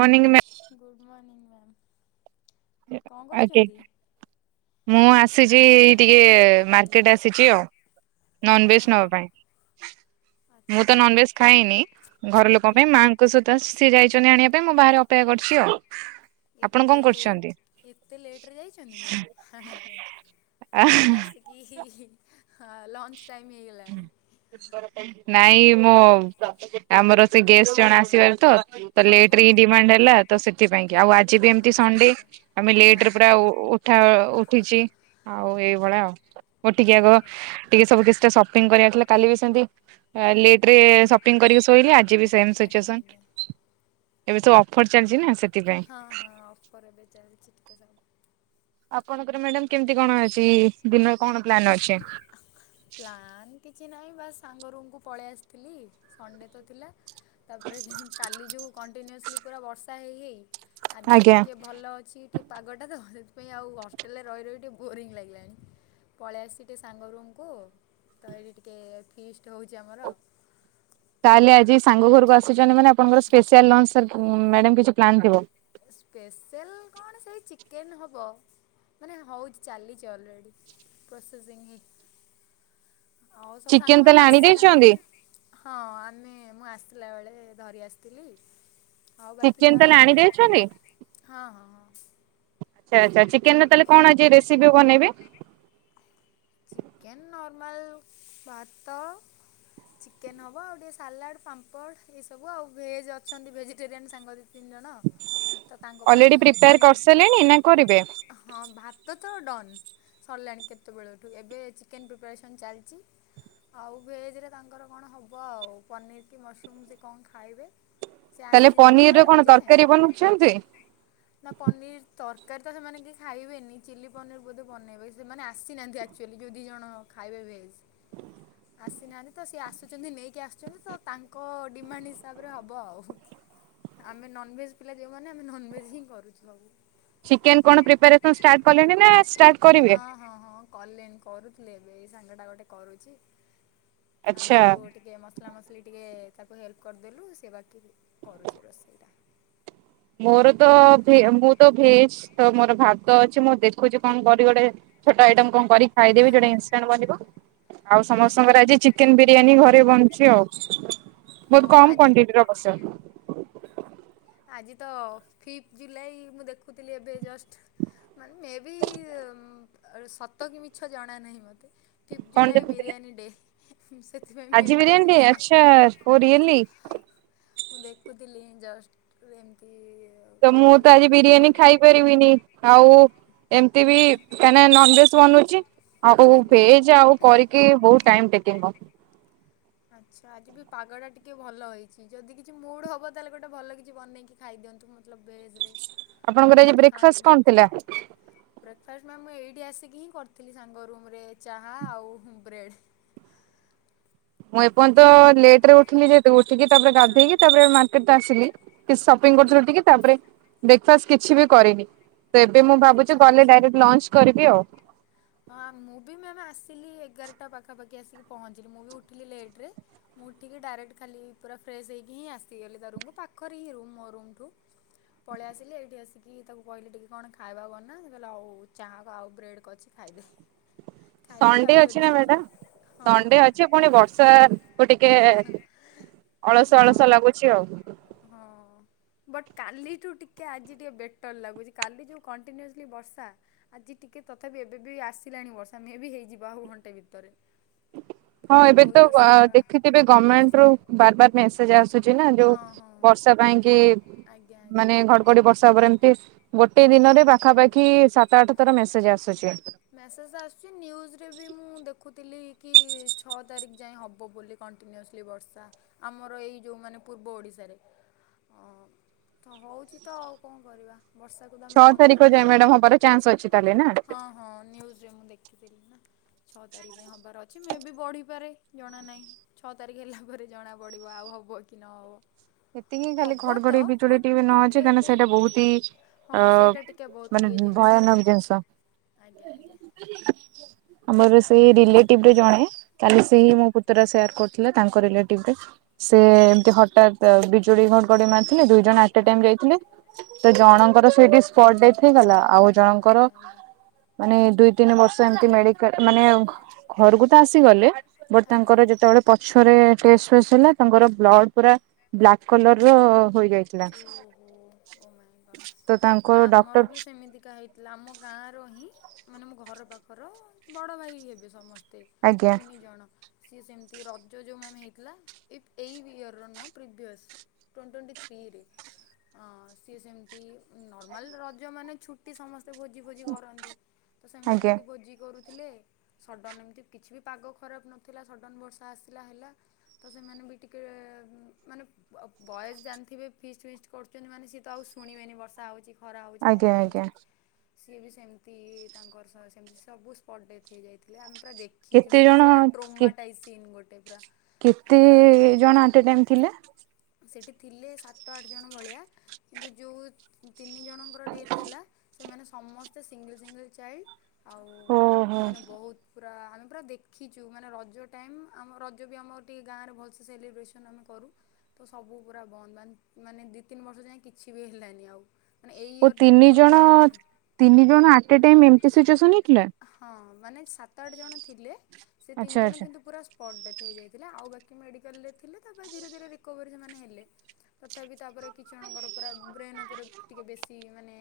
Morning ma'am good ମନିଂ ma'am. ଏ କଣ ଆଗେ କରୁଛନ୍ତି? ମୁଁ ଆସିଚି ଟିକେ ମାର୍କେଟ୍ ଆସିଚି ଆଉ। ନନଭେଜ୍ ନବା ଓହୋ ପାଇଁ ମୁଁ ଆଚ୍ଛା ତ ଆଚ୍ଛା ନନଭେଜ୍ ଖାଇନି ଘର ଲୋକଙ୍କ ଆଜ୍ଞା ପାଇଁ ମା କ ସଇତ ଆସ୍ ସିଏ ଯାଇଛନ୍ତି ଆଣିବା ପାଇଁ ମୁଁ ବାହାରେ ଅପେକ୍ଷା କରିଚି ଆଉ। ଆପଣ କଣ ଏତେ ଲେଟ୍ କରୁଛନ୍ତି? ଏତେ ଲେଟ୍ ରେ ଯାଇଚନ୍ତି ମ୍ୟାମ୍ ଆଣିବା ପାଇଁ ମାନେ ଏବେ ତ ଆସି କି ହି ହି ହ ଲଞ୍ଚ୍ ଟାଇମ୍ ହେଇଗଲାଣି। ନାଇଁ ମୋ ଆମର ସେ ଗେଷ୍ଟ୍ ଜଣେ ଆସିବେଲ୍ ତ ତ ଲେଟ୍ ଓହୋ ରେ ହିଁ ଡିମାଣ୍ଡ୍ ହେଲା ତ ସେଥିପାଇଁ। କି ଆଉ ଆଜି ବି ଏମତି ଆଚ୍ଛା ସଣ୍ଡେ ଆଚ୍ଛା ଆମେ ଲେଟ୍ ରେ ଆଜ୍ଞା ପୁରା ଉ ଆଜ୍ଞା। ଉଠା ଉଠିଚି। ଆଉ ଏଇ ଭଳିଆ ଆଉ ଉଠିକି ଏବ ବ ଆଚ୍ଛା ଆଚ୍ଛା ଟିକେ ସବୁ କିଛିଟା ସ ପିଂ କରିବାର ଥିଲା କାଲି ବି ସେନ୍ତି ଏଁ ଲେଟ୍ ରେ ସପିଂ କରିକି ଶୋଇଲି ଆ ଜି ବି ସେମ୍ ଆଜ୍ଞା ସିଚୁଏସନ୍ ଆଜ୍ଞା ଏବେ ସବୁ ଅଫର୍ ଚାଲିଚି ନାଁ ସେଥିପାଇଁ। ହଁ ହଁ ଅଫର୍ ଏବେ ଚାଲଚି ଟିକେ ସାଉ ଆପଣଙ୍କର ମ୍ୟାଡ଼ାମ୍ କେମତି କଣ ଅଛି, ଦିନରେ କଣ ପ୍ଲାନ୍ ଅଛି? ପ୍ଲାନ୍ କିଛି ନାହିଁ ବାସ୍ ସାଙ୍ଗ ରୁମ୍ କୁ ପଳେଇ ଆସିଥିଲି। ସଣ୍ଡେ ତ ଥିଲା। ତାପରେ କାଇଁ କାଲି ଯୋଉ କଣ୍ଟିନିଅସଲି ପୁରା ବର୍ଷା ହେଇ ହେଇ ଆଜି ଆଜ୍ଞା ଟିକେ ଭଲ ଅଛି ଟିକେ ପାଗଟା ତ ସେଥିପାଇଁ ଆଉ ହଷ୍ଟେଲ୍ ରେ ରହି ରହି ଟିଏ ବୋରିଂ ଲାଗିଲାଣି। ପଳିଆସଚି ଟିକେ ସାଙ୍ଗ ରୁମ୍ କୁ ତ ଏଇଠି ଟିକେ ଫିଷ୍ଟ୍ ହୋଉଚି ଆମର। ତାହେଲେ ଆଜି ସାଙ୍ଗ ଘରୁକୁ ଆସୁଚନ୍ତି ମାନେ ଆପଣଙ୍କର ସ୍ପେସିୟାଲ୍ ଲଞ୍ଚ୍ ସାର୍ ମ୍ୟାଡ଼ାମ୍ କିଛି ପ୍ଲାନ୍ ଥିବ। ସ୍ପେଶିଆଲ୍ କଣ ସେଇ ଚିକେନ୍ ହବ। ମାନେ ହଉଚି ଚାଲିଚି ଅଲରେଡ଼ି ପ୍ରସେସିଙ୍ଗ୍ ହେ ଆଉ ସବୁ ଚିକେନ ତାହେଲେ ସାଙ୍ଗମାନୋନ ଆଣି ଦେଇଛନ୍ତି ଆସିନାହାନ୍ତି। ହଁ ଆମେ ମୁଁ ଆସିଲା ବେଳେ ଧରି ଆସିଥିଲି ଆଉ ବାକି ଚିକେନ ଯା ତାହେଲେ ଆଣି ଦେଇଛନ୍ତି? ହଁ ହଁ ହଁ। ଆଛା ଆଛା ଚିକେନ ତାହେଲେ କଣ ଆଜି ରେସିପି ବନେଇବେ? ଚିକେନ୍ ନର୍ମାଲ ଭାତ ଚିକେନ ହେବ ଆଉ ଟିକେ ସାଲାଡ଼ ପାମ୍ପଡ଼ ଏସବୁ ଆଉ ଭେଜ୍ ଅଛନ୍ତି ଭେଜିଟେରିଆନ୍ ସାଙ୍ଗରେ। ତିନିଜଣ ତ ତାଙ୍କ ଅଲରେଡି ପାଇଁ ପ୍ରିପେୟାର ପନିର୍ କରିସାରିଲେଣି ନା କରିବେ? ହଁ ଭାତ ତ ଡନ୍ ସରିଲାଣି କେତେବେଳଠୁ ଏବେ ଚିକେନ୍ ପ୍ରିପାରେସନ୍ ଚାଲିଛି ଆଉ ଭେଜରେ ତାଙ୍କର କଣ ହେବ ଆଉ ପନିର୍ କି ମସରୁମ୍ ସେ କଣ ଖାଇବେ ସେ ତାହେଲେ ଆସି ନାହାନ୍ତି ପନିର ତ ର କଣ ଏ ତରକାରୀ ବନଉଛନ୍ତି? ଯାଏ। ନା ପନିର ତରକାରୀ ତ ସେମାନେ କିଏ ଖାଇବେନି ଚିଲ୍ଲି ପନିର ବୋଧେ ବନେଇବେ ସେମାନେ ଆସିନାହାନ୍ତି ଆ ଆକ୍ଚୁଆଲି ଦିଇ ଜଣ ଖାଇବେ ଭେଜ୍। ଆସିନାହାନ୍ତି ତ ସିଏ ଆସୁଛନ୍ତି ନେଇକି ଆସୁଛନ୍ତି ତ ତାଙ୍କ ଡିମାଣ୍ଡ ହିସାବରେ ହେବ ଆଉ। ଆମେ ନନଭେଜ୍ ପିଲା ଯେଉ ମାନେ ଆମେ ନନଭେଜ୍ ହିଁ କରୁଛୁ ସବୁ। ଚିକେନ କଣ ପ୍ରିପାରେସନ ଷ୍ଟାର୍ଟ କଲେଣି ନା ଷ୍ଟାର୍ଟ କରିବେ? ହଁ ହଁ। କଲେ କରୁଥିଲେ ଏବେ ଏଇ ସାଙ୍ଗ ଟା ଗୋଟେ କରୁଛି ଆମେ ଆଚ୍ଛା। ସବୁ ଟିକେ ମତ ମସଲା ମସଲି ଟିକେ ତାକୁ ହେଲ୍ପ କରିଦେଲୁ ସେ ବାକି କରୁଛି ରୋଷେଇଟା। ମୋର ତ ମୁଁ ତ ଭେଜ ତ ମୋର ଭାତ ଅଛି ମୁଁ ଦେଖୁଛି କଣ କରି ଗୋଟେ। ଛୋଟ ଆଇଟମ କଣ କରି ଖାଇଦବି ଯୋଉଟା ଇଷ୍ଟାଣ୍ଟ ବନିବ। ଆଉ ସମସ୍ତଙ୍କର ଆଜି ଚିକେନ ବିରିୟାନୀ ଘରେ ବନୁଛି ଆଉ ହଁ ବହୁତ କମ ଆଜି କ୍ଵାଣ୍ଟି ର। [unintelligible] ଆଜି ତ ଫିଫ୍ଥ ଜୁଲାଇ ମୁଁ ଦେଖୁଥିଲି ଏବେ ଜଷ୍ଟ। ମାନେ ମେ ବି ସତ କି ମିଛ ଜଣା ନାହିଁ ମତେ। ଫିଫ୍ଥ କଣ ଜୁଲାଇ ଦେଖୁଥିଲେ ବିରିୟାନୀ ଡେ। ସେଥିପାଇଁ ବେବି ଆଜି ବିରିୟାନୀ ସ୍ ଆଚ୍ଛା ଓ ରିଏଲି ମୁଁ ଦେଖୁଥିଲି ଜଷ୍ଟ ଏମିତି- ତ ମୁଁ ତ ଭିଡ଼ିଓଜ୍ ଆଜି ବିରିୟାନୀ ଫୋନ ଖାଇପାରିବିନି ଆଉ ଏମିତି ବି କାହିଁ ନା ନନଭେଜ- [unintelligible] ଆଜ୍ଞା ଭେଜ୍ ଆଉ କରିକି ବହୁତ୍ ଟାଇମ ଟେକିଙ୍ଗ ଆଚ୍ଛା ଆଜି ବି ପାଗଟା ଟିକେ ଭଲ ହେଇଛି ଯଦି କିଛି ମୁଡ ହବ ତାହେଲେ ଗୋଟେ ଭଲ କିଛି ବନେଇକି- ଖାଇଦିଅନ୍ତୁ ମତଲବ ବେଜ୍ରରେ। ଆପଣଙ୍କର ଆଜି ବ୍ରେକ୍ଫାଷ୍ଟ କଣ ଥିଲା? ବ୍ରେକ୍ଫାଷ୍ଟ ମ୍ୟାମ୍ ମୁଁ ଏଇଠି ଆସିକି ହିଁ କରିଥିଲି ସାଙ୍ଗ ରୁମ୍ରେ ଚାହା ଆଉ ବ୍ରେଡ଼୍। ମୁଁ ଏପର୍ଯ୍ୟନ୍ତ ଲେଟ ରେ ଉଠିଲି ଯେହେତୁ ଉଠିକି ତାପରେ ହଁ ଗାଧେଇକି ତାପରେ ମାର୍କେଟ ତ ଆସିଲି। କି ସପିଂ ଆଜ୍ଞା। କରୁଥିଲ ଟିକେ ତାପରେ ବ୍ରେକ୍ଫାଷ୍ଟ କିଛି ବି କରିନି। ତ ଏବେ ମୁଁ ଭାବୁଛି ଆଚ୍ଛା ଗଲେ ଆଚ୍ଛା। ଡାଇରେକ୍ଟ ଲଞ୍ଚ କରିବି ଆଉ। ହଁ ମୁଁ ବି ମ୍ୟାାମ ଆସିଲି ଏଗାରଟା ପାଖାପାଖି ଆସିକି ପହଞ୍ଚିଲି ମୁଁ ବି ଉଠିଲି ଲେଟରେ। ମୁଁ ଟିକି ଡାଇରେକ୍ଟ ଖାଲି ପୁରା ଫ୍ରେଶ୍ ହୋଇକିଁସିଗଲି ତା ରୁମକୁ ପାଖରେ ହିଁ ରୁମ୍ ମୋ ରୁମ୍ ଠୁ। ପଳେଇ ଆସିଲି ଏଇଠି ଆସିକି ତାକୁ କହିଲି ଟିକେ କଣ ଖାଇବା ବନା କହିଲା ହଉ ହଉ ଚାହା ଆଉ ବ୍ରେଡ଼୍ କରିଛି ଖାଇଇଦେ। ସଣ୍ଡେ ଅଛି ନା ମ୍ୟାଡ଼ାାମ ସଣ୍ଡେ ଅଛି ହଁ ପୁଣି ବର୍ଷାକୁ ଟିକେ ଅଳସ ଅଳସ ହଁ। ଲାଗୁଛି ଆଉ। ହଁ। ବଟ୍ କାଲିଠୁ ଟିକେ ଆଜି ଟିକେ ବେଟର୍ ଲାଗୁଛି କାଲି ଯେଉଁ କଣ୍ଟିନ୍ୟୁଅସ୍ଲି ବର୍ଷା। ଆଜି ଟିକେ ତଥାପି ଏବେ ବି ଆସିଲାଣି ବର୍ଷା ମେ ବି ହେଇଯିବ ଆଉ ଘଣ୍ଟେ ଭିତରେ। ହଁ ପୁଣି ଏବେ ବହୁତ ତ ଜୋରସେ ପୁରା ଦେଖିଥିବେ ଗମେଣ୍ଟ ରୁ ବାର ବାର ମେସେଜ ଆସୁଛି ନା ଯୋଉ ହଁ ହଁ ବର୍ଷା ପାଇଁ କି ଆଜ୍ଞା ଆଜ୍ଞା। ମାନେ ବର୍ଷା ଉପରେ ଏମିତି ଗୋଟେ ଦିନରେ ପାଖାପାଖି ସାତ ଆଠ ଥର ମେସେଜ ଆସୁଛି। ମେସେଜ ଆସୁଛି ନ୍ୟୁଜରେ ବି ମୁଁ ଦେଖୁଥିଲି କି ଛଅ ତାରିଖ ଯାଇ ହବ ବୋଲି। କଣ୍ଟିନ୍ୟୁଅସଲି ବର୍ଷା ଆମର ଏଇ ଯେଉଁମାନେ ପୂର୍ବ ଓଡ଼ିଶାରେ। ହଁ ତ ହଉଛି ତ ଆଉ କଣ କରିବା ବର୍ଷା ତ ଆମେ ଛଅ ବନ୍ଦ ତାରିଖ ଯାଏ ମ୍ୟାଡାମ କରିପାରିବାନି ହବାର ଚାନ୍ସ ଅଛି ତାହେଲେ ନା? ହଁ ହଁ ନ୍ୟୁଜରେ ମୁଁ ଦେଖିଥିଲି ନା। ଛଅ ତାରିଖ ଯାଏଁ ହବାର ଅଛି ମେ ବି ବଢିପାରେ ଜଣା ନାଇଁ। ଛଅ ତାରିଖ ହେଲା ପରେ ଜଣା ପଡିବ ଆଉ ହବ କି ନହବ। ଏତିକି ଖାଲି ଘଡଘଡି ବିଜୁଳି ଟିକେ ବି ନ ଅଛି ତା ହେନେ ସେଇଟା ବହୁତି ହଁ ଅ ସେଇଟା ଟିକେ ବହୁତ ମାନେ ଇଏ ଜିନିଷ। ଭୟାନକ ଜିନିଷ। ଆଜ୍ଞା ଆଜ୍ଞା ଆମର ସେଇ ରିଲେଟିଭ ରେ ଜଣେ କାଲି ସେଇ ଆଜ୍ଞା ମୋ ପୁ ତୁରା ସେୟାର କରୁଥିଲା ତାଙ୍କ ରିଲେଟିଭରେ ସେ ଏମତି ହଟାତ୍ ତ ବିଜୁଳି ଘଡଗଡି ମାରୁଥିଲେ ଦୁଇ ଜଣ ଆଟ ଟାଇମ୍ ଆଜ୍ଞା ଯାଇଥିଲେ ତ ଆଜ୍ଞା ଜଣଙ୍କର ସେଇଟି ସ୍ପଟ୍ ଡେଥ୍ ହେଇଗଲା ଆଉ ଜଣଙ୍କର ଆଜ୍ଞା ଆଜ୍ଞା ମାନେ ଦୁଇ ତିନି ବର୍ଷ ଏମତି ମେଡିକାଲ ମାନେ ଘ-ଘରକୁ ତ ଆସିଗଲେ ବଟ ତାଙ୍କର ଆଜ୍ଞା। ଯେତବେଳେ ପଛରେ ଟେଷ୍ଟପେସ୍ ହେଲା ତାଙ୍କର ବ୍ଲଡ ପୁରା ବ୍ଲାକ୍ କଲର ର ହୋଇଯାଇ ଓହୋ ଓ ମାଇଁ ଗଡ ତ ତାଙ୍କ ଡକ୍ଟର ଆମର ବି ସେମିତିକା ହେଇ ଆମ ଗାଁ ରୁ ହିଁ ମାନେ ମୋ ଘର ପାଖର ବଡ଼ ଭାଇ ହେବେ ସମ ସ୍ତେ ଆଜ୍ଞା ତିନି ଜଣ। ସିଏ ସେମିତି ରଜ ଯୋଉଁ ଆମେ ହେଇଥିଲା ଇ୍-ଏଇ ଇୟର ନୁଅଁ ପ୍ରିଭିଅସ୍ [unintelligible] ଥ୍ରି ରେ ହଁ ସିଏ ସେମିତି ନର୍ମାଲ ରଜ ମାନେ ଛୁ ଟି ସମସ୍ତେ ଭୋଜି ଫୋଜି କରନ୍ତି ତ ସେମାନେ ଆଜ୍ଞା ଏମିତି ଭୋଜି କରୁ ଥିଲେ ସଡ଼ନ ଏମିତି କିଛି ବି ପାଗ ଖରାପ ନଥିଲା ସଡ଼ନ ବର୍ଷା ଆସିଲା ହେଲା। ତ ସେମାନେ ବି ଟିକେ ଉଁ ମାନେ ବ-ବୟସ ଜା ଥିବେ ଫିଷ୍ଟ ଫିଷ୍ଟ କରୁଚନ୍ତି ମାନେ ସିଏ ତ ଆଉ ଶୁଣିବେନି ବର୍ଷା ହଉଚି ଖରା ହେଉଚି ଆଜ୍ଞା କଣ ଆଜ୍ଞା ହେଉଚି। ସିଏ ବି ସେମିତି ତାଙ୍କର ସହ ସେମିତି ସବୁ ସ୍ପଟ ଡେଥ ହେଇଯାଇ ଥିଲେ ଆମେ ପୁରା ଦେଖିଚୁ କେତେ ମାନେ ଜଣ ସେ ଗୋଟା କି ଡ୍ରୋମାଟାଇଜ ସିନ୍ ଗୋଟେ ପୁରା। ଆମେ କେତେ ପୁରା ଜଣ ଦେଖିଛୁ। ଆଟେ ଟାଇମ୍ ଥିଲେ? ସେଠି ଥିଲେ ସାତ ଆଠ ଜଣ ଭଳିଆ କିନ୍ତୁ ଯଉ ତିନି ଜଣଙ୍କର ଡେଥ୍ ହେଲା। ସେମାନେ ସମସ୍ତେ ସିଙ୍ଗଲ ସିଙ୍ଗଲ ଚାଇଲ୍ଡ ଓହୋ। ଆଉ ମାନେ ବହୁତ ପୁରା ଆମେ ପୁରା ଦେଖିଚୁ ମାନେ ରଜ ଟାଇମ ଆମ ରଜ ବି ଆମର ଟିକେ ଗାଁରେ ଭଲସେ ସେଲିବ୍ରେସନ୍ ଆମେ କରୁ। ତ ସବୁ ପୁରା ବନ୍ଦ ବାନ୍ଦ୍ ମାନେ ଦି ତିନି ବର୍ଷ ଯାଏ କିଛି ବି ହେଲାନି ଆଉ। ମାନେ ଏଇ ଓ ଇୟର ତିନି ଜାଣିକି ଟିକେ ଜଣ କରିଥିଲୁ। ତିନି ଜଣ ଆଟେ ଟାଇମ୍ ଏମତି ସିଚୁଏସନ ହେଇଥିଲା? ହଁ ମାନେ ସାତ ଆଠ ଜଣ ଥିଲେ ସେ ଆଚ୍ଛା ତିନି ଜଣ ଆଚ୍ଛା। କିନ୍ତୁ ପୁରା ସ୍ପଟ୍ ଡେଥ ହେଇ ଯାଇଥିଲା ଆଉ ବାକି ମେଡିକାଲରେ ଥିଲେ ତାପରେ ଧୀରେ ଧୀରେ ରିକୋଭରୀ ସେମାନେ ହେଲେ। ତଥାପି ତାପରେ କିଛି ଜଣଙ୍କର ପୁରା ବ୍ରେନ୍ ଉପରେ ଟିକେ ବେଶୀ ମାନେ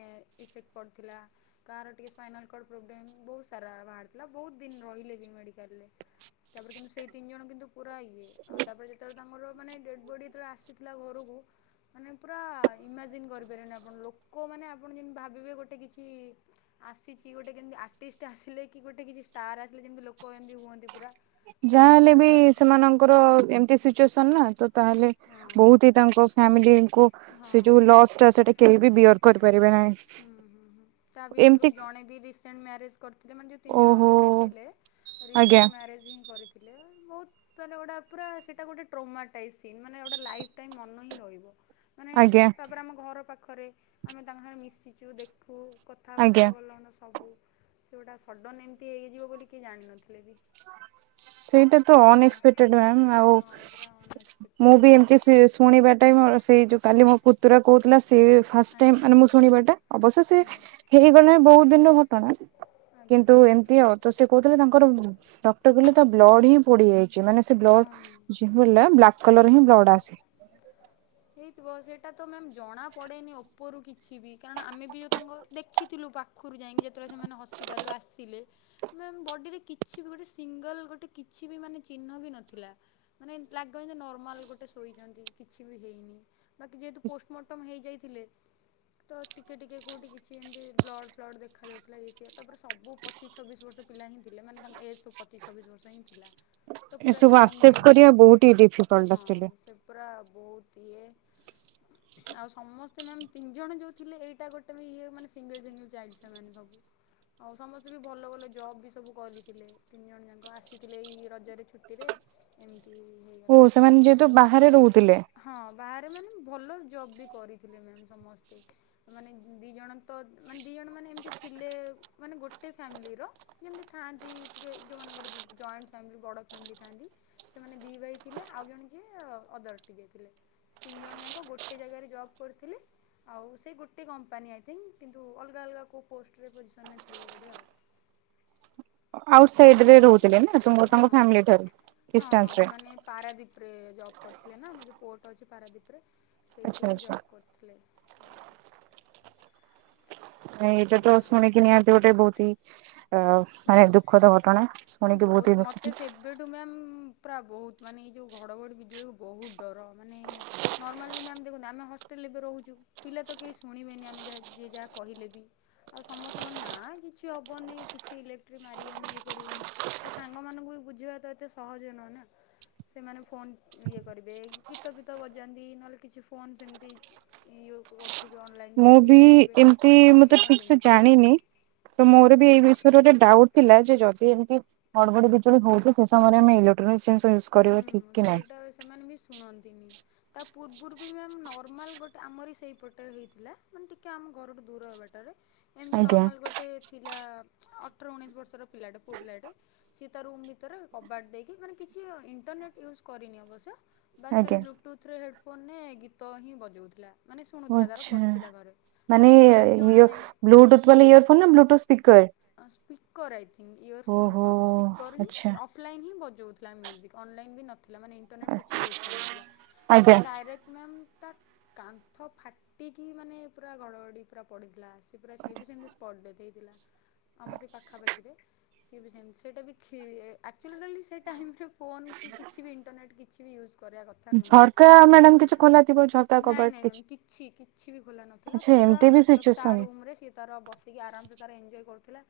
ଇଫେକ୍ଟ ପଡ଼ିଥିଲା। କାହାର ଟିକେ ସ୍ପାଇନାଲ କଡ଼ ପ୍ରୋବ୍ଲେମ୍ ବହୁତ ସାରା ବାହାରି ଥିଲା ବହୁତ ଦିନ ରହିଲେ ବି ମେଡିକାଲରେ ତାପରେ କିନ୍ତୁ ସେଇ ତିନି ଜଣ କିନ୍ତୁ ପୁରା ଇଏ ଆଉ ତାପରେ ଯେତେବେଳେ ତାଙ୍କର ମାନେ ଡେଡ଼୍ ବଡ଼ି ଯେତବେଳେ ଆସିଥିଲା ଘରୁକୁ ମାନେ ପୁରା ଇମାଜିନ୍ କରିପାରିବେନି ଆପଣ ଲୋକମାନେ ଆପଣ ଯେମିତି ଭାବିବେ ଗୋଟେ କିଛି ଆସିଚି ଗୋଟେ କେମିତି ଆର୍ଟିଷ୍ଟ ଆସିଲେ କି ଗୋଟେ କିଛି ଷ୍ଟାର୍ ଆସିଲେ ଯେମିତି ଲୋକ ଏମିତି ହୁଅନ୍ତି ପୁରା। ଯାହା ହେଲେ ସେମିତିକାର ବି ପୁରା ଲୋକ ସେମାନଙ୍କ ତାଙ୍କର ଏମିତି ସିଚୁଏସନ ନା ତ ତାହେଲେ ହଁ ବହୁତ ହି ତାଙ୍କ ଫ୍ୟାମିଲିଙ୍କୁ ହଁ ସେ ଯୋଉ ହଁ। ଲସ୍ ଟା ସେଟା କେହି ବି ବିୟର କରିପାରିବେ ନାହିଁ। ହୁଁ ହୁଁ ହୁଁ ତା ଭିତରୁ ଏମିତି ଜଣେ ବି ରିସେଣ୍ଟ ମ୍ୟାରେଜ କରିଥିଲେ ମାନେ ଯଉ ତିନି ଓହୋ ଜଣଙ୍କ ଡେଥ୍ ହେଲେ ଆଜ୍ଞା ରିସେଣ୍ଟ ମ୍ୟାରେଜ୍ ହିଁ କରିଥିଲେ ବହୁତ [unintelligible] ଗୋଟା ପୁରା ସେଇଟା ଗୋଟେ ଟ୍ରୋମାଟାଇ ସିନ୍ ମାନେ ଗୋଟେ ଲାଇଫ ଟାଇମ୍ ମନ ହିଁ ରହିବ ମାନେ ଆଜ୍ଞା। ତା ପରେ ଆମ ଘର ପାଖରେ ଆମେ ତାଙ୍କ ସାଙ୍ଗରେ ମିଶିଚୁ ଦେଖୁ କ ଆଜ୍ଞା। କଥାବାର୍ତ୍ତା ଭଲ ଲାଗୁନି ସବୁ ସେଗୁଡା ସଡ଼ନ ଏମିତି ହେଇଯିବ ବୋଲି କିଏ ଜାଣିନଥିଲେ ବି। ସେଇଟା ତ ଏଇଟା ଅନଏକ୍ସପେରେଡ ମ୍ୟାମ୍ ଆଉ ହଁ ପୁରା ମୁଁ ଅନଏକ୍ସପେକ୍ଟେଡ଼୍ ବି ହିଁ ଏମତି ସି ଶୁଣିବାଟାଇ ମୋର ସେଇ ଯଉ କାଲି ମୋ ପୁତୁରା କଉଥୁଲା ସେ ଫାସ୍ ଆଜ୍ଞା ଟାଇମ୍ ମାନେ ମୁଁ ଆଜ୍ଞା ଶୁଣିବା ଟା ଅବଶ୍ୟ ସେ ଆଜ୍ଞା ହେଇଗଲା ବହୁତ ଦିନ ହ [unintelligible] ଆଜ୍ଞା କିନ୍ତୁ ଏମିତି ଆଉ ତ ସେ କଉଥିଲେ ତାଙ୍କର ଡକ୍ଟର କହିଲେ ତା ବ୍ଲଡ ହିଁ ପୋଡିଯାଇଚି ମାନେ ସେ ହଁ ବ୍ଲଡ ଜ ହେଲା ବ୍ଲାକ୍ କଲର ହଁ ହିଁ ବ୍ଲଡ ହଁ ଆସେ। ହେଇଥିବ ସେଇଟା ତ ମ୍ୟାମ୍ ଜଣାପଡ଼େନି ଓପରୁ କିଛି ବି କାରଣ ଆମେ ବି ଯଉ ତାଙ୍କର ଦେଖିଥିଲୁ ପା ପାଖରୁ ଯାଇକି ଯେତେବେଳେ ସେମାନେ ହସ୍ପିଟାଲରୁ ଆସିଲେ। ମେମ୍ ବଡି ରେ କିଛି ବି ଗୋଟେ ସିଙ୍ଗଲ ଗୋଟେ କିଛି ବି ମାନେ ଚିହ୍ନ ବି ନାହିଁ। ନଥିଲା ମାନେ ଲାଗ ନର୍ମାଲ ଗୋଟେ ଶୋଇଛନ୍ତି କିଛି ବି ହେଇନି। ବାକି ଯେହେତୁ ପୋଷ୍ଟମର୍ଟମ ହେଇଯାଇଥିଲେ ତ ଟିକେ ଟିକେ କୋଉଠି କିଛି ଏମିତି ବ୍ଲଡ ଫ୍ଲଡ଼ ଦେଖାଯାଉଥିଲା ଇଏ ସିଏ ତାପରେ ସବୁ ପଚିଛି ଛବିଶି ବର୍ଷ ପିଲା ହିଁ ଥିଲେ ମାନେ ତାଙ୍କ ଏଜ ସବୁ ପଚିଶ ଛବିଶ ବର୍ଷ ହିଁ ଥିଲା। ତ ପୁରା ଏସବୁ ୟଙ୍ଗ ଆକ୍ସେପ୍ଟ ବି କରିବା ବହୁତ ହି ଡିଫିକଲ୍ଟ ହଁ ଆକ୍ଚୁଆଲି ସେ ପୁରା ବହୁତ ଇଏ [inaudible] ଆଉ ସମସ୍ତେ ମ୍ୟାମ୍ ତିନି ଜଣ ଯୋଉ ଥିଲେ ଏଇଟା ଗୋଟେ ବି ଇୟେ ମାନେ ସୀଙ୍ଗେଲ ସିଙ୍ଗେଲ ଚାଇଲ୍ଡ ସେମାନେ ସବୁ। ଆଉ ସମସ୍ତେ ବି ଭଲ ଭଲ ଜବ୍ ବି ସବୁ କରିଥିଲେ ତିନି ଜଣ ଯାକ ଆସିଥିଲେ ଏଇ ରଜରେ ଛୁଟି ଟିରେ ଏମିତି ଓ ହେଇଗଲା। ସେମାନେ ଯେହେତୁ ବାହାରେ ରହୁଥିଲେ ହଁ ବାହାରେ ମାନେ ଭଲ ଜବ ବି କରିଥିଲେ ମ୍ୟାମ୍ ସମସ୍ତେ। ମାନେ ଦୁଇ ଜଣ ତ ମାନେ ଦୁଇ ଜଣ ମାନେ ଏମିତି ଥିଲେ ମାନେ ଗୋଟେ ଫ୍ୟାମିଲିର ଯେମିତି ଥାଆନ୍ତି ଟିକେ ଯୋଉ ମାନଙ୍କର ଜଏଣ୍ଟ ଫ୍ୟାମିଲି ବଡ ଫାମିଲି ଥାନ୍ତି ସେମାନେ ଦି ଭାଇ ଥିଲେ ଆଉ ଜଣେ କିଏ ଅଦର ଟିକେ ଥିଲେ। ତିନି ଜଣ ଯାକ ଗୋଟେ ଜାଗାରେ ଜବ୍ କରୁଥିଲେ। ଆଉ ସେ ଗୋଟେ କମ୍ପାନୀ ଆଇ ଥିଙ୍କ୍ କିନ୍ତୁ ଅଲଗା ଅଲଗା କେଉଁ ପୋଷ୍ଟରେ ପୋଜିସନ୍ରେ ଥିଲେ ବୋଧେ ଆଉ। ହଁ ଆଉଟ୍ ସାଇଡ ରେ ରହୁଥିଲେ ନା ଫାମିଲ ଠାରୁ ହଁ ହଁ ଡିଷ୍ଟାନ୍ସ ରେ ସେମାନେ ପାରାଦୀପରେ ଜବ୍ କରିଥିଲେ ନା ଆମର ଯେଉଁ ପୁଅଟ ଅଛି ପାରାଦୀପରେ। ଆଚ୍ଛା ସେଇଠି ହିଁ ଆଚ୍ଛା ଜବ୍ କରୁଥିଲେ। ଏଇଟା ତ ଏଇଆ ଆଉ। ଶୁଣିକି ନିହାନ୍ତି ଗୋଟେ ବହୁତ ଅ ମାନେ ଦୁଃଖଦ ଘଟଣା ଶୁଣିକି ବହୁତ ହିଁ ଦୁଃଖ। ଏବେଠୁ ମ୍ୟାମ୍ ପୁରା ବହୁତ ମାନେ ଏଇ ଯେଉଁ ଘଡ଼ଘଡ଼ି ବିଜୁଳିକୁ ବହୁତ ଡର ମାନେ ନର୍ମାଲ ବି ମ୍ୟାମ୍ ଦେଖନ୍ତୁ ଆମେ ହଷ୍ଟେଲରେ ଏବେ ରହୁଛୁ। ପିଲା ତ କେହି ଶୁଣିବେନି ଆମେ ଯାହା ଯିଏ ଯାହା କହିଲେ ବି। ଆଉ ସମସ୍ତଙ୍କ ନାଁ କିଛି ହବନି। କିଛି ଇଲେକ୍ଟ୍ରି ମାରିବନି ଇଏ କରିବନି ତ ସାଙ୍ଗମାନଙ୍କୁ ବି ବୁଝିବା ତ ଏତେ ସହଜ ନୁହେଁ ନା ସେମାନେ ଫୋନ୍ ଇଏ କରିବେ ଗୀତ ଫିତ ବଜାନ୍ତି ନହେଲେ କିଛି ଫୋନ୍ ସେମିତି [unintelligible] ଥିବେ ଅନଲାଇନ୍। ମୁଁ ଥିବେ ବି ଇଏ କରୁଥିବେ ଏମିତି ସେମାନେ ମୁଁ ତ ଠିକ ଶୁଣନ୍ତିନି ସେ କେହି କେବେ ଜାଣିନି ତ ମୋର ବି ଏଇ ଆଜ୍ଞା ବିଷ ସେ ଗୋଟେ ଡାଉଟ ଥିଲା ଯେ ଯଦି ଏମିତିଡଘଡି ବ ବିଜୁଳି ହଉଛି ସେ ସମୟରେ ଆମେଲେକ୍ଟ୍ରୋନିକ ହୁଁ ସେଇଟା ସେମାନେ ବି ଶୁଣନ୍ତିନି। ତା ପୂର୍ବରୁ ବି ମ୍ୟା ନର୍ମାଲ ଗୋଟେ ଆମର ସେଇ ପଟରେ ହେଇଥିଲା ମାନେ ଟିକେ ଆମ ଘରଠୁ ଦୂର ହେବା ବାଟେ। ଏମିତି ଆଜ୍ଞା ନର୍ମାଲ ଗୋଟେ ଥିଲା ଅଠର ଉଣେଇଶ ବର୍ଷର ପିଲାଟେ ପୁଅ ପିଲାଟେ ସିଏ ତା ରୁମ ଭିତରେ କବାଟ ଦେଇକି ମାନେ କିଛି ଇଣ୍ଟରନେଟ୍ ୟୁଜ କରିନି ଅବଶ୍ୟ ବାସ୍ ଖାଲି ଆଜ୍ଞା। ବ୍ଲୁଲ ଟୁଥ୍ର ହେଡ଼୍ଫୋନ୍ରେ ଗୀତ ହିଁ ବଜାଉଥିଲା। ମାନେ ଶୁଣୁଥିଲା ତାର ଆଚ୍ଛା। ବସିଥିଲା ଘରେ ମାନେ ତାକୁ ଟୋଟାଲ ଜଣା ଇଏ ନାହିଁ। ବ୍ଲୁଟୁଥ ବାଲା ଇୟର ଫୋନ ନା Bluetooth speaker? Speaker I think earphone ଓହୋ ନୁହଁ ସ୍ପିକର ହିଁ ଆଚ୍ଛା। ଅଫ୍ଲାଇନ୍ ହିଁ ବଜାଉଥିଲା ମ୍ୟୁଜିକ୍ ଅନଲାଇନ୍ ବି ନଥିଲା ମାନେ ଇଣ୍ଟରନେଟ୍ କିଛି ବି ୟୁଜ୍ କରୁନଥିଲା ଆଜ୍ଞା ପୁରା ଡାଇରେକ୍ଟ ମ୍ୟାମ୍ ତା କାନ୍ଥ ଫା ଟିକି ମାନେ ପୁରା ଘଡ଼ଘଡି ପୁରା ପଡ଼ିଥିଲା ସିଏ ପୁରା ସିଏ ବି ସେମିତି ସ୍ପଟ୍ ଡେଥ୍ ହେଇଥିଲା। ଆମ ସେଇ ପାଖାପାଖିରେ ସିଏ ବି ସେମିତି ସେଇଟା ବି କ୍ଷ ଆକ୍ଚୁଆଲି ଡାଲି [unintelligible] ସେ ଟାଇମ୍ ରେ ଫୋନ୍ କି କିଛି ବି ଇଣ୍ଟରନେଟ କିଛି ବି ୟୁଜ୍ କରିବା କଥା ନୁହଁ ଝରକା ମ୍ୟାଡାମ ନାଇଁ, କିଛି ଖୋଲା ଥିବ ଝରକା ନାଇଁ କବାଟ ମ୍ୟାମ [unintelligible] କିଛି କିଛି ବି ଖୋଲା ନ ଥିଲା ଆଚ୍ଛା ପୁରା ଏମିତି ବି ମତଲବ ତା ସିଚୁଏସନ ରୁମ ରେ ସିଏ ତାର ବସିକି ଆରାମ ସେ ତାର ଏଞ୍ଜୟ କରୁଥିଲା।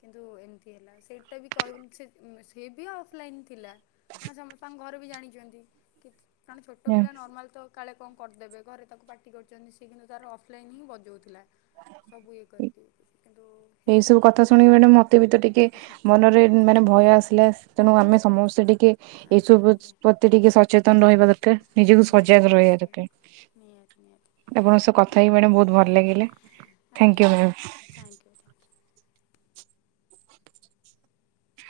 କିନ୍ତୁ ଏମିତି ହେଲା ସେଇଟା ବି କହିବୁନି ସେ-ସେ ବି ଅଫଲାଇନ୍ ଥିଲା। କାରଣ ସମ୍ ତାଙ୍କ ଘରେ ବି ଜାଣିଛନ୍ତି କି କା ଛୋଟ ପିଲା ନର୍ମାଲ ତ କାଳେ କଣ କରିଦେବେ ଘରେ ତାକୁ ପାଟି କରୁଛନ୍ତି ସେ କିନ୍ତୁ ତାର ଅଫଲାଇନ୍ ହିଁ ବଜାଉଥିଲା। ସବୁ ଇଏ କରିକି କିନ୍ତୁ ଏଇ ହେଲା ସବୁ ଏମିତି କଥା ଶୁଣିକି ମ୍ୟାଡ଼ାମ ମତେ ବି ତ ଟିକେ ମନରେ ମାନେ ଭୟ ଆସିଲା ତେଣୁ ଆମେ ସମସ୍ତେ ଟିକେ ଆଜ୍ଞା ଏଇସବୁ ଆଜ୍ଞା। ପ ତି ଟିକେ ସଚେତନ ରହିବା ଦରକାର। ନିଜକୁ ନିହାତି ସଜାଗ ରହିବା ନିହାତି ଦରକାର। ନିହାତି ନିହାତି ଆପଣଙ୍କ ସହ କଥା ହେଇକି ମ୍ୟାଡମ୍ ବହୁତୁ ଭଲ ଲାଗିଲା। Thank you ma'am. Thank you. ଁ ହ